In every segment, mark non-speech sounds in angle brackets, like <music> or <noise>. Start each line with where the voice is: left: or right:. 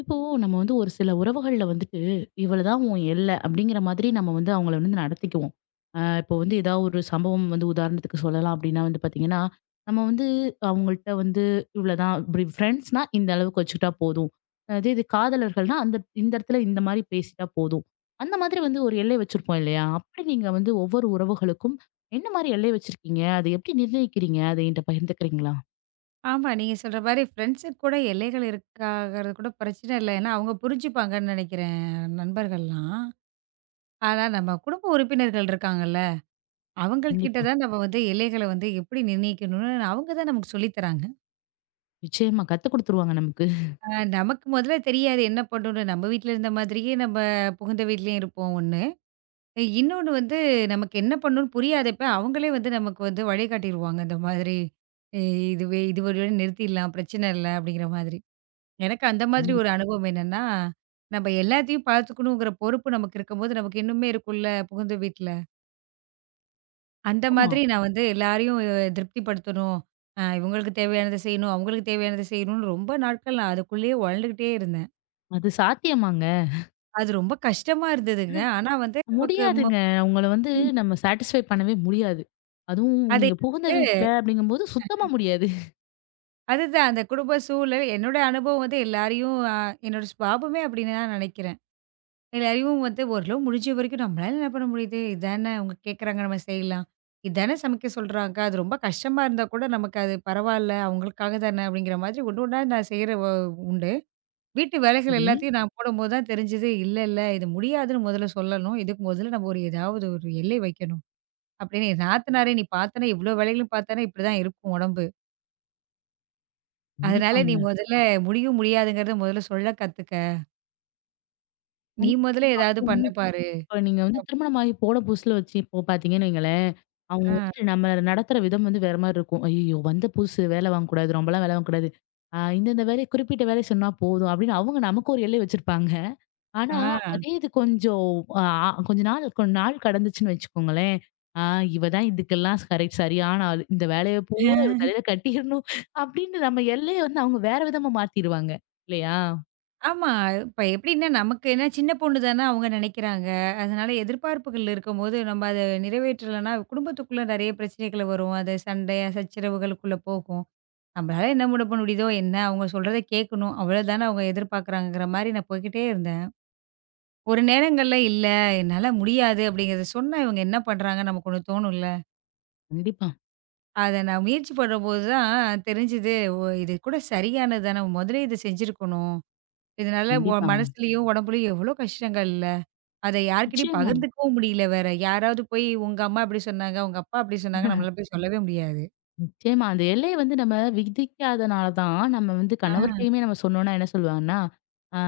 left: இப்போ நம்ம வந்து ஒரு சில உறவுகள்ல வந்துட்டு, இவ்வளதான் உன் எல்ல அப்படிங்கிற மாதிரி நம்ம வந்து அவங்கள வந்து நடத்திக்குவோம். இப்போ வந்து ஏதாவது ஒரு சம்பவம் வந்து உதாரணத்துக்கு சொல்லலாம் அப்படின்னா வந்து பார்த்தீங்கன்னா, நம்ம வந்து அவங்கள்ட்ட வந்து இவ்வளதான் இப்படி ஃப்ரெண்ட்ஸ்னா இந்த அளவுக்கு வச்சுக்கிட்டா போதும். அதே இது காதலர்கள்னா அந்த இந்த இடத்துல இந்த மாதிரி பேசிட்டா போதும். அந்த மாதிரி வந்து ஒரு எல்லை வச்சிருப்போம் இல்லையா? அப்படி நீங்க வந்து ஒவ்வொரு உறவுகளுக்கும் என்ன மாதிரி எல்லை வச்சிருக்கீங்க? அதை எப்படி நிர்ணயிக்கிறீங்க? அதை என்கிட்ட பகிர்ந்துக்கிறீங்களா?
right: ஆமா. நீங்க சொல்ற மாரி ஃப்ரெண்ட்ஸுக்கு கூட எல்லைகள் இருக்காங்கிறது கூட பிரச்சனை இல்ல. ஏன்னா, அவங்க புரிஞ்சுப்பாங்கன்னு நெனைக்கிறேன் நண்பர்கள்லாம். ஆனா நம்ம குடும்ப உறுப்பினர்கள் இருக்காங்கல்ல, அவங்கள்கிட்ட
left: கண்டிப்பா.
right: தான் நம்ம வந்து எல்லைகள வந்து எப்படி நிர்ணயிக்கணும்னு அவங்க தான் நமக்கு சொல்லி தராங்க.
left: நிச்சயமா கத்துக் குடுத்துருவாங்க நமக்கு.
right: அ நமக்கு முதல்ல தெரியாது என்ன பண்ணணும்னு. நம்ம வீட்ல இருந்த மாதிரியே நம்ம புகுந்த வீட்லயும் இருப்போம் ஒண்ணு. இன்னொன்னு வந்து நமக்கு என்ன பண்ணணும்னு புரியாதப்ப அவங்களே வந்து நமக்கு வந்து வழிகாட்டிருவாங்க. இந்த மாதிரி இ இதுவே இது வழியோட நிறுத்திடலாம். பிரச்சனை இல்ல அப்படிங்கிற மாதிரி. எனக்கு அந்த மாதிரி ஒரு
left: கண்டிப்பாமா.
right: அனுபவம் என்னன்னா, நம்ம எல்லாத்தையும் பார்த்துக்கணுங்கிற பொறுப்பு நமக்கு இருக்கும்போது, நமக்கு இன்னுமே இருக்கும்ல புகுந்த வீட்ல. அந்த மாதிரி நான் வந்து எல்லாரையும் திருப்திப்படுத்தணும். இவங்களுக்கு தேவையானத செய்யணும், அவங்களுக்கு தேவையானத செய்யணும்னு ரொம்ப நாட்கள் நான் அதுக்குள்ளேயே உழண்டுகிட்டே இருந்தேன்.
left: அது சாத்தியமாங்க.
right: அது ரொம்ப கஷ்டமா இருந்ததுங்க. ஆனா வந்து நமக்கு
left: முடியாதுங்க. அவங்கள வந்து நம்ம சாட்டிஸ்ஃபை பண்ணவே முடியாது. அதுவும்
right: அது
left: நீங்க புகுந்த
right: எனக்கு
left: வீட்ல அப்படிங்கும்போது சுத்தமா முடியாது.
right: அதுதான் அந்த குடும்ப சூழல், என்னோட அனுபவம் வந்து எல்லாரையும் என்னோட சுபாவமே அப்படின்னு தான் நினைக்கிறேன். எல்லாரையும் வந்து ஓரளவு முடிஞ்ச வரைக்கும் நம்மளால என்ன பண்ண முடியுது? இதானே அவங்க கேட்குறாங்க நம்ம செய்யலாம். இதானே சமைக்க சொல்றாங்க. அது ரொம்ப கஷ்டமா இருந்தா கூட நமக்கு அது பரவால்ல. அவங்களுக்காக தானே அப்படிங்கிற மாதிரி ஒண்ணு ஒண்ணா நான் செய்ற உண்டு. வீட்டு வேலைகள்
left: சரி.
right: எல்லாத்தையும் நான் போடும்போது தான் தெரிஞ்சது. இல்ல, இல்ல இது முடியாதுன்னு முதல்ல சொல்லணும். இதுக்கு முதல்ல நம்ம ஒரு ஏதாவது ஒரு எல்லை வைக்கணும். அப்படின்னு என் நாத்தனாரே நீ பார்த்தேன்னா இவ்வளோ வேலைகளும் பார்த்தேன்னா இப்படிதான் இருக்கும் உடம்பு. அதனால நீ
left: கண்டிப்பாங்க.
right: முதல்ல முடியும் முடியாதுங்கிறத முதல்ல சொல்ல கத்துக்க. நீ முதல்ல ஏதாவது பண்ண
left: கண்டிப்பா.
right: பாரு.
left: இப்ப நீங்க வந்து திருமணமாகி போன புதுசுல வச்சு இப்போ பார்த்தீங்கன்னு வைங்களேன், அவங்க
right: ஆ,
left: வந்துட்டு நம்மள நடத்துற விதம் வந்து வேற மாரி இருக்கும். "ஐய்யய்யோ! வந்த புதுசு வேலை வாங்கக்கூடாது. ரொம்பலாம் வேலை வாங்கக்கூடாது. இந்தந்த வேலைய குறிப்பிட்ட வேலைய சொன்னா போதும்" அப்படின்னு அவங்க நமக்கு ஒரு எல்லை வச்சிருப்பாங்க. ஆனா, அதே இது கொஞ்சம் அ கொஞ்ச நாள் கொஞ்ச நாள் கடந்துச்சுன்னு வச்சுக்கோங்களேன். ஆ இவ தான் இதுக்கெல்லாம் கரெக்ட் சரியான ஆளு. இந்த வேலைய
right: ஆ.
left: பூரா இவ தலையில கட்டிறணும் அப்படின்னு நம்ம எல்லைய வந்து அவங்க வேற விதமா மாத்திருவாங்க. இல்லையா?
right: ஆமா. இப்ப எப்படின்னா, நமக்கு ஏன்னா சின்ன பொண்ணு தானே அவங்க நினைக்கிறாங்க. அதனால எதிர்பார்ப்புகள் இருக்கும்போது, நம்ம அத நிறைவேற்றலன்னா, குடும்பத்துக்குள்ள நெறைய பிரச்சனைகள் வரும். அது சண்டை, சச்சரவுகளுக்குள்ள போகும். நம்மளால என்ன முட பண்ண முடியுதோ என்ன, அவங்க சொல்றத கேட்கணும். அவ்வளோதானே அவங்க எதிர்பார்க்குறாங்கங்கிற மாரி நான் போய்க்கிட்டே இருந்தேன். ஒரு நேரங்கள்ல "இல்ல, என்னால முடியாது" அப்படிங்கிறத சொன்னா இவங்க என்ன பண்றாங்கன்னு நமக்கு ஒண்ணு தோணும்ல.
left: கண்டிப்பா,
right: அத நான் முயற்சி பண்ணும்போது தான் தெரிஞ்சுது, ஓ! இது கூட சரியானது தான. முதலே இத செஞ்சிருக்கணும். இதனால
left: கண்டிப்பாங்க.
right: மனசுலயும், உடம்புலயும் எவ்வளோ கஷ்டங்கள்ல. அத யார்கிட்டயும்
left: நிச்சயமா,
right: பகிர்ந்துக்கவும் முடியல வேற. யாராவது போய் உங்க அம்மா இப்படி சொன்னாங்க, உங்க அப்பா அப்படி சொன்னாங்க நம்மளால போய் சொல்லவே முடியாது.
left: நிச்சயமா. அந்த எல்லைய வந்து நம்ம விதிக்காதனால தான் நம்ம வந்து
right: ஆ.
left: கணவர்ட்டயுமே நம்ம சொன்னோம்னா என்ன சொல்லுவாங்கன்னா, ஆ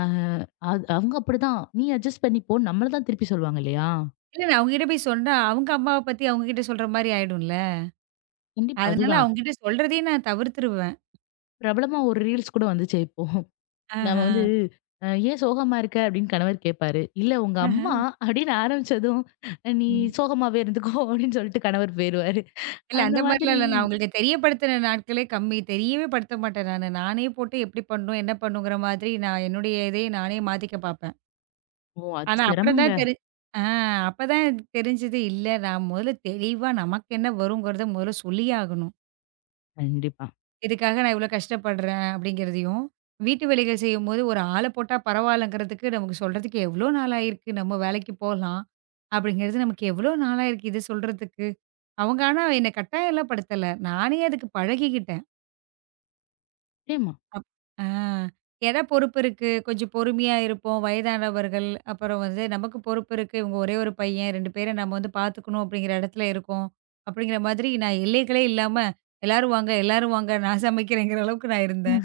left: அது அவங்க அப்படிதான். நீ அட்ஜஸ்ட் பண்ணி போ நம்மள தான் திருப்பி சொல்லுவாங்க இல்லையா?
right: இல்ல அவங்ககிட்ட போய் சொன்னா, அவங்க அம்மாவ பத்தி அவங்ககிட்ட சொல்ற மாரி ஆயிடும்ல.
left: கண்டிப்பா.
right: அதனால
left: அதுதான்.
right: அவங்ககிட்ட சொல்றதையே நான் தவிர்த்துருவேன்.
left: பிரபலமா ஒரு ரீல்ஸ் கூட வந்துச்சே இப்போ. நம்ம
right: ஆஹா.
left: வந்து "ஏன் சோகமா இருக்க?" அப்படின்னு கணவர் கேட்பாரு. "இல்ல உங்க
right: ஆஹா.
left: அம்மா" அப்படின்னு ஆரம்பிச்சதும், "நீ
right: ம்.
left: சோகமாவே இருந்துக்கோ" <laughs> அப்படின்னு சொல்லிட்டு கணவர் போயிருவாரு.
right: இல்ல
left: அந்த
right: அந்த மாரிலாம்
left: மாதிரி
right: இல்ல. நான் அவங்களுக்கு தெரியப்படுத்தின நாட்களே கம்மி. தெரியவே படுத்த மாட்டேன் நானு. நானே போட்டு எப்படி பண்ணணும், என்ன பண்ணணுங்கிற மாதிரி நான் என்னுடைய இதையே நானே மாத்திக்க பார்ப்பேன்.
left: ஓ! அது
right: ஆனா அப்புறம்
left: சிரமங்க.
right: தான் ஆ அப்பதான் எனக்கு தெரிஞ்சது, இல்ல நான் முதல்ல தெளிவா நமக்கு என்ன வருங்கிறத முதல்ல சொல்லியே ஆகணும்.
left: கண்டிப்பா.
right: இதுக்காக நான் இவ்வளோ கஷ்டப்படுறேன் அப்படிங்கிறதையும், வீட்டு வேலைகள் செய்யும்போது ஒரு ஆள போட்டா பரவாயில்லங்கிறதுக்கு நமக்கு சொல்றதுக்கு எவ்வளோ நாளாயிருக்கு, நம்ம வேலைக்கு போலாம். அப்படிங்கிறது நமக்கு எவ்வளோ நாளாயிருக்கு இத சொல்றதுக்கு. அவங்க ஆனா என்ன கட்டாயம்லாம் படுத்தல. நானே அதுக்கு பழகிக்கிட்டேன்.
left: நிச்சயமா.
right: ஆ ஏன்னா பொறுப்பு இருக்கு. கொஞ்சம் பொறுமையா இருப்போம். வயதானவர்கள், அப்புறம் வந்து நமக்கு பொறுப்பு இருக்கு. இவங்க ஒரே ஒரு பையன் 2 பேர நம்ம வந்து பார்த்துக்கணும் அப்படிங்கிற இடத்துல இருக்கோம். அப்படிங்கிற மாதிரி நான் எல்லைகளே இல்லாம எல்லாரும் வாங்க, எல்லாரும் வாங்க நான் சமைக்கிறேங்கிற அளவுக்கு நான் இருந்தேன்.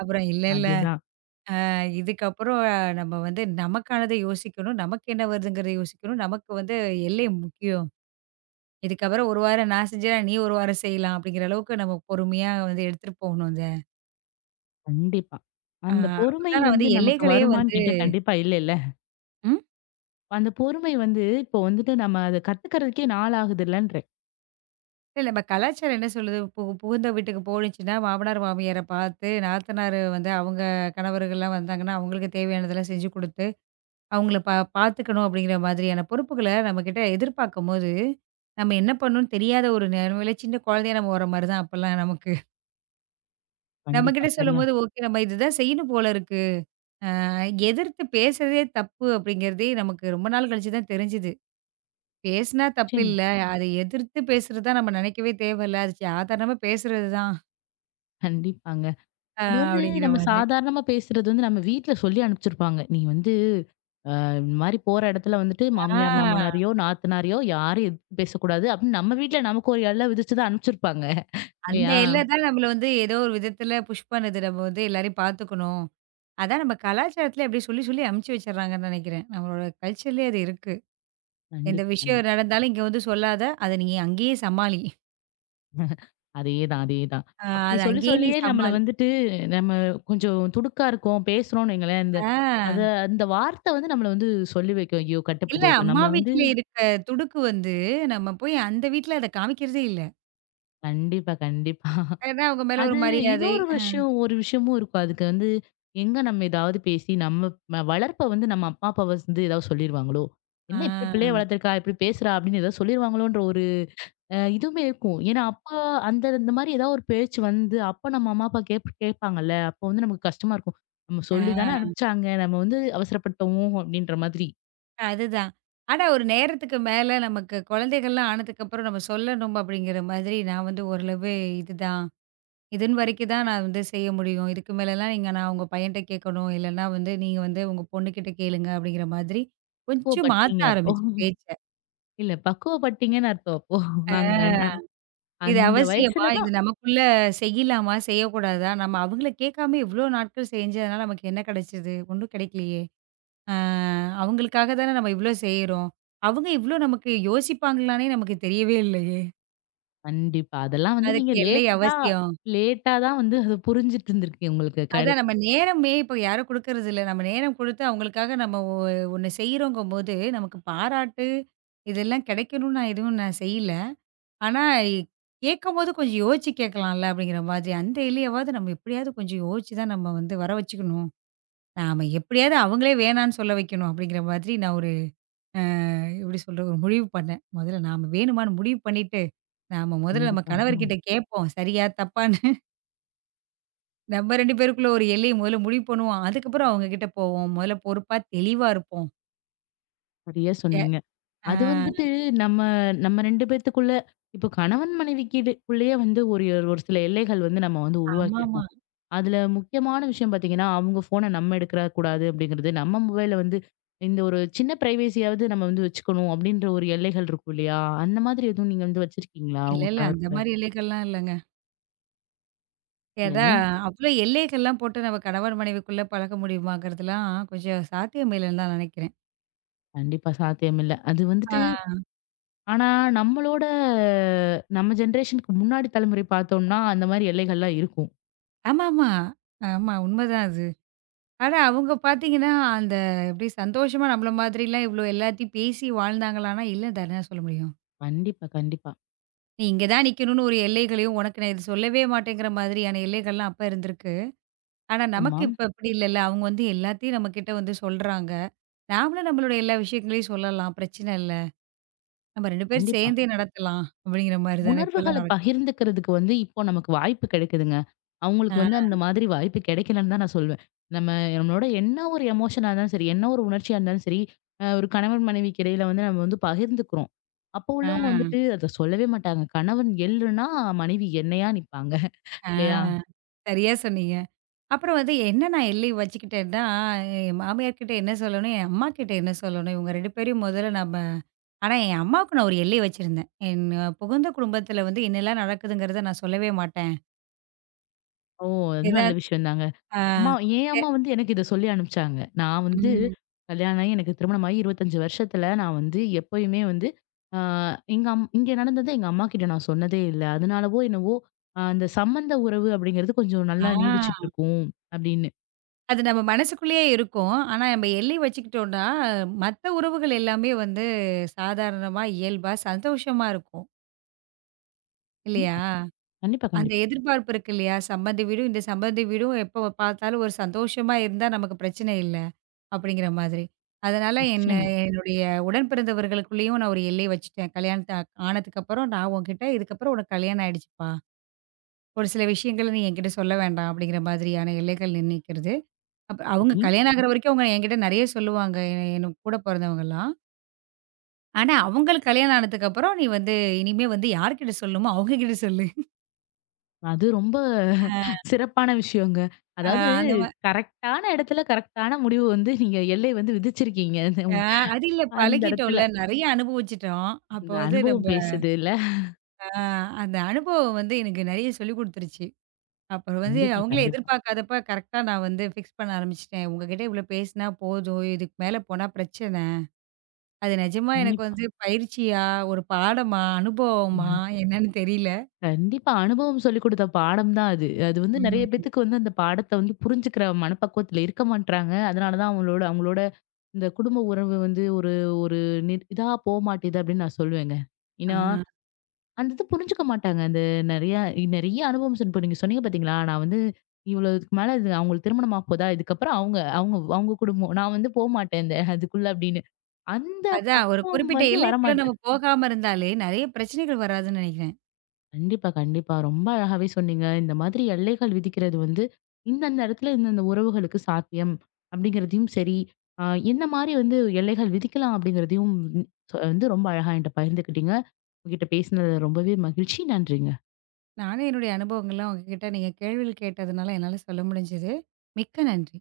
right: அப்புறம் இல்ல இல்ல
left: அதுதான்.
right: இதுக்கப்புறம் நம்ம வந்து நமக்கானத யோசிக்கணும். நமக்கு என்ன வருதுங்கிறத யோசிக்கணும். நமக்கு வந்து எல்லை முக்கியம். இதுக்கப்புறம் 1 வாரம் நான் செஞ்சேன்னா, நீ 1 வாரம் செய்யலாம் அப்படிங்கிற அளவுக்கு நம்ம பொறுமையா வந்து எடுத்துட்டு போகணும் அத.
left: கண்டிப்பா.
right: அ
left: அந்த பொறுமை
right: அப்பதான் நான் வந்து
left: வந்து நமக்கு
right: எல்லைகளே
left: வருமான்னு
right: வந்து
left: கேட்டா கண்டிப்பா இல்லல்ல.
right: ம்.
left: அந்த பொறுமை வந்து இப்போ வந்துட்டு நம்ம அத கத்துக்கிறதுக்கே நாள் ஆகுதுல்லன்றேன்.
right: இல்ல நம்ம கலாச்சாரம் என்ன சொல்லுது? புகுந்த வீட்டுக்கு போணுச்சுன்னா, மாமனார், மாமியார பார்த்து, நாத்தனார் வந்து அவங்க கணவர்கள்லாம் வந்தாங்கன்னா, அவங்களுக்கு தேவையானதெல்லாம் செஞ்சு குடுத்து அவங்கள பார்த்துக்கணும் அப்படிங்கிற மாதிரியான பொறுப்புகள நம்மகிட்ட எதிர்பார்க்கும்போது, நம்ம என்ன பண்ணணும்னு தெரியாத ஒரு நிலைமையில சின்ன குழந்தையா நம்ம வர மாரி தான் அப்பலாம் நமக்கு.
left: கண்டிப்பா.
right: நம்மகிட்ட
left: சரியா.
right: சொல்லும்போது, ஓகே நம்ம இதுதான் செய்யணும் போல இருக்கு. அ எதிர்த்து பேசுறதே தப்பு அப்படிங்கிறதே நமக்கு ரொம்ப நாள் கழிச்சு தான் தெரிஞ்சுது. பேசினா தப்பு
left: நிச்சயமா.
right: இல்ல. அத எதிர்த்து பேசுறதா நம்ம நினைக்கவே தேவையில்ல. அது சாதாரணமா பேசுறது தான்.
left: கண்டிப்பாங்க.
right: அ
left: அது வந்து
right: அப்படிங்கிற
left: நம்ம
right: மாதிரி.
left: சாதாரணமா பேசுறது வந்து நம்ம வீட்ல சொல்லி அனுப்பிச்சிருப்பாங்க. நீ வந்து அ இந்த மாரி போற இடத்துல வந்துட்டு மாமியார்,
right: ஆ
left: மாமனாரையோ, நாத்தனாரையோ யாரையும் எதிர்த்து பேசக்கூடாது அப்படின்னு நம்ம வீட்ல நமக்கு ஒரு எல்லை விதிச்சு தான் அனுப்பிச்சிருப்பாங்க.
right: அந்த
left: இல்லையா?
right: எல்ல தான் நம்மள வந்து ஏதோ ஒரு விதத்தில புஷ் பண்ணுது. நம்ம வந்து எல்லாரையும் பார்த்துக்கணும். அதான் நம்ம கலாச்சாரத்தில அப்படி சொல்லி சொல்லி அமுச்சு வச்சுடுறாங்கன்னு நினைக்கிறேன். நம்மளோட கல்ச்சர்லயே அது இருக்கு. எந்த
left: கண்டிப்பா,
right: விஷயம்
left: கண்டிப்பா.
right: நடந்தாலும் இங்க வந்து சொல்லாத. அத நீ அங்கேயே சமாளி.
left: அதேதான், அதேதான்.
right: ஆ
left: அப்படி
right: அத
left: சொல்லி
right: அங்கேயே நீ
left: சொல்லியே நம்மள
right: சமாளி.
left: வந்துட்டு நம்ம கொஞ்சம் துடுக்கா இருக்கோம், பேசுறோம்னு வைங்களேன். இந்த அத
right: ஆ
left: அந்த வார்த்தை வந்து நம்மள வந்து சொல்லி வைக்கும். ஐயோ!
right: இல்ல
left: கட்டுப்படுத்தி வைக்கும்.
right: அம்மா
left: நம்ம வந்து
right: வீட்ல இருக்க துடுக்கு வந்து நம்ம போய் அந்த வீட்ல அத காமிக்கிறதே இல்ல.
left: கண்டிப்பா, கண்டிப்பா.
right: ஏன்னா அவங்க மேல ஒரு
left: அது
right: மரியாதை.
left: இன்னொரு விஷயம் ஒரு விஷயமும் இருக்கும். அதுக்கு வந்து எங்க நம்ம ஏதாவது பேசி நம்ம வளர்ப்ப வந்து நம்ம அம்மா, அப்பா வந்து ஏதாவது சொல்லிருவாங்களோ?
right: ஆ,
left: "என்ன இப்படி பிள்ளைய வளர்த்துருக்கா? இப்படி பேசுறா?" அப்படின்னு ஏதாவது சொல்லிருவாங்களோன்ற ஒரு இதுவுமே இருக்கும். ஏன்னா, அப்ப அந்த இந்த மாரி ஏதாவது ஒரு பேச்சு வந்து அப்ப நம்ம அம்மா, அப்பா கேட்பாங்கல்ல. அப்போ வந்து நமக்கு கஷ்டமா இருக்கும். நம்ம சொல்லி தானே
right: ஆ,
left: அனுப்பிச்சாங்க. நம்ம வந்து அவசரப்பட்டோமோ! அப்படின்ற மாதிரி.
right: ஆ அதுதான். ஆனா ஒரு நேரத்துக்கு மேல நமக்கு குழந்தைகள்லாம் ஆனதுக்கப்புறம் நம்ம சொல்லணும் அப்படிங்கிற மாதிரி நான் வந்து ஓரளவு இதுதான். இதுன் வரைக்கும் தான் நான் வந்து செய்ய முடியும். இதுக்கு மேலலாம் நீங்க நான் உங்க பையன்ட்ட கேட்கணும். இல்லன்னா வந்து நீங்க வந்து உங்க பொண்ணுகிட்ட கேளுங்க அப்படிங்கிற மாதிரி கொஞ்சம் மாத்த
left: பக்குவப்பட்டீங்க அப்போ.
right: ஆரம்பிச்சேன் பேச்ச.
left: இல்ல பக்குவப்பட்டீங்கன்னு அர்த்தம் அப்போ.
right: ஆ
left: நாங்க நான்
right: இது
left: அந்த
right: அவசியமா?
left: வயசுல
right: இது
left: தான்
right: நமக்குள்ள செய்யலாமா? செய்யக்கூடாதா? நம்ம அவங்கள கேட்காம இவ்ளோ நாட்கள் செஞ்சதுனால நமக்கு என்ன கிடைச்சது? ஒண்ணும் கிடைக்கலையே. ஆ அவங்களுக்காக தானே நம்ம இவ்ளோ செய்றோம். அவங்க இவ்ளோ நமக்கு யோசிப்பாங்களான்னே நமக்கு தெரியவே இல்லையே.
left: கண்டிப்பா. அதெல்லாம் வந்து
right: அதுக்கு
left: நீங்க
right: எல்லை
left: லேட்டா
right: அவசியம்.
left: லேட்டா தான் வந்து அது புரிஞ்சுட்டு இருந்திருக்கு உங்களுக்கு.
right: அதான் நம்ம நேரமே இப்ப யாரும் குடுக்கறது இல்ல. நம்ம நேரம் குடுத்து அவங்களுக்காக நம்ம ஒண்ணு செய்றோங்கும்போது, நமக்கு பாராட்டு இதெல்லாம் கிடைக்கணும்னு எதுவும் நான் செய்யல. ஆனா கேட்கும்போது கொஞ்சம் யோசிச்சு கேட்கலாம்ல அப்படிங்கிற மாதிரி. அந்த எல்லையவாவது நம்ம எப்படியாவது கொஞ்சம் யோசிச்சு தான் நம்ம வந்து வர வச்சுக்கணும். நாம எப்படியாவது அவங்களே வேணான்னு சொல்ல வைக்கணும் அப்படிங்கிற மாதிரி நான் ஒரு அ எப்படி சொல்றது? ஒரு முடிவு பண்ணேன். முதல்ல நாம வேணுமான்னு முடிவு பண்ணிட்டு, நாம முதல்ல நம்ம
left: கண்டிப்பா.
right: கணவர்கிட்ட கேட்போம். சரியா? தப்பான்னு. நம்ம 2 பேருக்குள்ள ஒரு எல்லைய முதல்ல முடிவு பண்ணுவோம். அதுக்கப்புறம் அவங்க கிட்ட போவோம். முதல்ல பொறுப்பா தெளிவா இருப்போம்.
left: சரியா
right: எ
left: சொன்னீங்க.
right: ஆ
left: அது வந்துட்டு நம்ம நம்ம 2 பேத்துக்குள்ள இப்போ கணவன் மனைவிக்கிடக்குள்ளேயே வந்து ஒரு ஒரு சில எல்லைகள் வந்து நம்ம வந்து
right: ஆமாமா.
left: உருவாக்கியிருப்போம். அதுல முக்கியமான விஷயம் பார்த்தீங்கன்னா, அவங்க ஃபோன நம்ம எடுக்கற கூடாது அப்படிங்கிறது, நம்ம மொபைல வந்து இந்த ஒரு சின்ன பிரைவசியாவது நம்ம வந்து வச்சுக்கணும் அப்படின்ற ஒரு எல்லைகள் இருக்கும் இல்லையா? அந்த மாதிரி எதுவும் நீங்க வந்து வச்சிருக்கீங்களா?
right: இல்ல,
left: உங்க
right: இல்ல.
left: கணவர்
right: அந்த
left: கூட?
right: மாரி எல்லைகள்லாம் இல்லங்க. ஏதா
left: இல்லன்னா
right: அவ்ளோ எல்லைகள்லாம் போட்டு நம்ம கணவன் மனைவிக்குள்ள பழக்க முடியுமாங்கிறதுலாம் கொஞ்சம் சாத்தியம் இல்லன்னு தான் நினைக்கிறேன்.
left: கண்டிப்பா சாத்தியம் இல்ல. அது
right: ஆ
left: வந்து ஆனா, நம்மளோட நம்ம ஜெனரேஷனுக்கு முன்னாடி தலைமுறை பார்த்தோம்னா, அந்த மாரி எல்லைகள்லாம் இருக்கும்.
right: ஆமாமா. ஆமா உண்மதான் அது. ஆனா அவங்க பார்த்தீங்கன்னா, அந்த எப்படி சந்தோஷமா நம்மள மாதிரிலாம் இவ்ளோ எல்லாத்தையும் பேசி வாழ்ந்தாங்களான்னா, இல்ல தானே சொல்ல முடியும்.
left: கண்டிப்பா, கண்டிப்பா.
right: நீ இங்க தான் நிக்கணும்னு ஒரு எல்லைகளையும், உனக்கு நான் இது சொல்லவே மாட்டேங்கிற மாதிரியான எல்லைகள்லாம் அப்ப இருந்திருக்கு. ஆனா,
left: ஆமா.
right: நமக்கு இப்ப அப்படி இல்லல்ல. அவங்க வந்து எல்லாத்தையும் நம்மகிட்ட வந்து சொல்றாங்க. நாமளும் நம்மளுடைய எல்லா விஷயங்களையும் சொல்லலாம். பிரச்சனை இல்ல. நம்ம 2 பேரும்
left: கண்டிப்பா.
right: சேர்ந்தே நடத்தலாம். அப்படிங்கிற மாரி தானே இப்பலாம்
left: உணர்வுகள
right: நடக்குது.
left: பகிர்ந்துக்கிறதுக்கு வந்து இப்போ நமக்கு வாய்ப்பு கிடைக்குதுங்க. அவங்களுக்கு வந்து
right: ஆ,
left: அந்த மாதிரி வாய்ப்பு கிடைக்கலன்னு தான் நான் சொல்வேன். நம்ம நம்மளோட என்ன ஒரு எமோஷனா இருந்தாலும் சரி, என்ன ஒரு உணர்ச்சியா இருந்தாலும் சரி, ஒரு கணவன் மனைவிக்கு இடையில வந்து நம்ம வந்து பகிர்ந்துக்கிறோம். அப்போ
right: ஆ,
left: உள்ளவங்க வந்துட்டு அத சொல்லவே மாட்டாங்க. கணவன் எள்ளுன்னா மனைவி எண்ணெயா நிப்பாங்க.
right: ஆ.
left: இல்லையா?
right: சரியா சொன்னீங்க. அப்புறம் வந்து என்ன நான் எல்லை வச்சுக்கிட்டேன்னா, என் மாமியார் கிட்ட என்ன சொல்லணும், என் அம்மா கிட்ட என்ன சொல்லணும், இவங்க 2 பேரையும் முதல்ல நம்ம ஆனா என் அம்மாவுக்கு நான் ஒரு எல்லை வச்சிருந்தேன். என் புகுந்த குடும்பத்தில வந்து என்னலாம் நடக்குதுங்கிறத நான் சொல்லவே மாட்டேன்.
left: ஓ! அது நல்ல
right: ஏதாவது
left: விஷயம் தாங்க.
right: ஆ
left: அம்மா என்
right: எ
left: அம்மா வந்து எனக்கு இத சொல்லி அனுப்பிச்சாங்க. நான் வந்து
right: ம்.
left: கல்யாணம் ஆகி எனக்கு திருமணமாகி 25 வருஷத்துல நான் வந்து எப்பயுமே வந்து ஆ எங்க இங்க நடந்தத எங்க அம்மாகிட்ட நான் சொன்னதே இல்ல. அதனாலவோ என்னவோ அந்த சம்மந்த உறவு அப்படிங்கிறது கொஞ்சம் நல்லா நீடிச்சுட்டு
right: ஆ.
left: இருக்கும் அப்படின்னு.
right: அது நம்ம மனசுக்குள்ளேயே இருக்கும். ஆனா, நம்ம எல்லை வச்சுக்கிட்டோம்னா, மத்த உறவுகள் எல்லாமே வந்து சாதாரணமா, இயல்பா, சந்தோஷமா இருக்கும். இல்லையா?
left: கண்டிப்பா, கண்டிப்பா,
right: அந்த
left: கண்டிப்பா.
right: எதிர்பார்ப்பு இருக்கு இல்லையா? சம்பந்தி வீடும், இந்த சம்பந்தி வீடும் எப்போ பார்த்தாலும் ஒரு சந்தோஷமா இருந்தா நமக்கு பிரச்சனை இல்ல, அப்படிங்கிற மாதிரி. அதனால என்ன
left: நிச்சயமா.
right: என்னுடைய உடன் பிறந்தவர்களுக்குள்ளேயும் நான் ஒரு எல்லை வச்சுட்டேன். கல்யாணத்த ஆனதுக்கப்புறம் நான் உன்கிட்ட இதுக்கப்புறம் உனக்கு கல்யாணம் ஆயிடுச்சுப்பா. ஒரு சில விஷயங்கள நீ என்கிட்ட சொல்ல வேண்டாம் அப்படிங்கிற மாதிரியான எல்லைகள் நிர்ணயிக்கிறது. அப்ப அவங்க
left: சரி.
right: கல்யாணம் ஆகுற வரைக்கும் அவங்க என்கிட்ட நெறைய சொல்லுவாங்க. எ எனக்கு கூட பொறந்தவங்கலாம். ஆனா, அவங்களுக்கு கல்யாணம் ஆனதுக்கு அப்புறம், "நீ வந்து இனிமே வந்து யார்கிட்ட சொல்லணுமோ அவங்க கிட்ட சொல்லு."
left: அது ரொம்ப சிறப்பான விஷயங்க.
right: அ
left: அதாவது
right: அந்த மா
left: கரெக்ட்டான இடத்துல கரெக்ட்டான முடிவு வந்து நீங்க எல்லை வந்து விதிச்சிருக்கீங்க.
right: அ அது இல்ல
left: அந்த இடத்துல.
right: பழகிட்டோம்ல. நெறைய அனுபவிச்சுட்டோம். அப்போ
left: இந்த
right: வந்து நம்ப
left: அனுபவம் பேசுதுல்ல.
right: அ அந்த அனுபவம் வந்து எனக்கு நெறைய சொல்லிக் குடுத்துருச்சு. அப்புறம் வந்து
left: கண்டிப்பா,
right: அவங்களே
left: கண்டிப்பா,
right: எதிர்பார்க்காதப்ப கரெக்ட்டா நான் வந்து ஃபிக்ஸ் பண்ண ஆரம்பிச்சுட்டேன். உங்ககிட்ட இவ்ளோ பேசினா போதும். இதுக்கு மேல போனா பிரச்சனை. அது நிஜமா எனக்கு
left: கண்டிப்பா.
right: வந்து பயிற்சியா, ஒரு பாடமா, அனுபவமா
left: ம்.
right: என்னன்னு தெரியல.
left: கண்டிப்பா. அனுபவம் சொல்லிக் குடுத்த பாடம் தான் அது. அது வந்து நெறைய
right: ம்.
left: பேத்துக்கு வந்து அந்த பாடத்த வந்து புரிஞ்சுக்கிற மனப்பக்குவத்துல இருக்க மாட்றாங்க. அதனால தான் அவங்களோட அவங்களோட இந்த குடும்ப உறவு வந்து ஒரு ஒரு இதா போமாட்டேது அப்படின்னு நான் சொல்லுவேங்க.
right: ஆ.
left: ஏன்னா, அந்த இது புரிஞ்சுக்க மாட்டாங்க. அந்த நெறைய நெறைய அனுபவம் இப்ப நீங்க சொன்னீங்க பார்த்தீங்களா? நான் வந்து இவ்வளவுக்கு மேல இது அவங்களுக்கு திருமணம் ஆகப்போதா, இதுக்கப்புறம் அவங்க அவங்க அவங்க குடும்பம். நான் வந்து போமாட்டேன் இந்த அதுக்குள்ள அப்படின்னு. அந்த
right: அதான் ஒரு
left: பக்குவம்
right: குறிப்பிட்ட
left: வந்து
right: எல்லைக்குள்ள நம்ம
left: வரமாட்டேங்குது.
right: போகாம இருந்தாலே, நெறைய பிரச்சனைகள் வராதுன்னு நெனைக்கிறேன்.
left: கண்டிப்பா, கண்டிப்பா. ரொம்ப அழகாவே சொன்னீங்க. இந்த மாதிரி எல்லைகள் விதிக்கிறது வந்து, இந்தந்த இடத்துல இந்தந்த உறவுகளுக்கு சாத்தியம் அப்படிங்கிறதையும் சரி, அ எந்த மாரி வந்து எல்லைகள் விதிக்கலாம் அப்படிங்கிறதையும் வந்து ரொம்ப அழகா என்ட்ட பகிர்ந்துக்கிட்டீங்க. உங்ககிட்ட பேசினது ரொம்பவே மகிழ்ச்சி. நன்றிங்க.
right: நானும் என்னுடைய அனுபவங்கள்லாம் உங்ககிட்ட நீங்க கேள்விகள் கேட்டதுனால என்னால சொல்ல முடிஞ்சது. மிக்க நன்றி.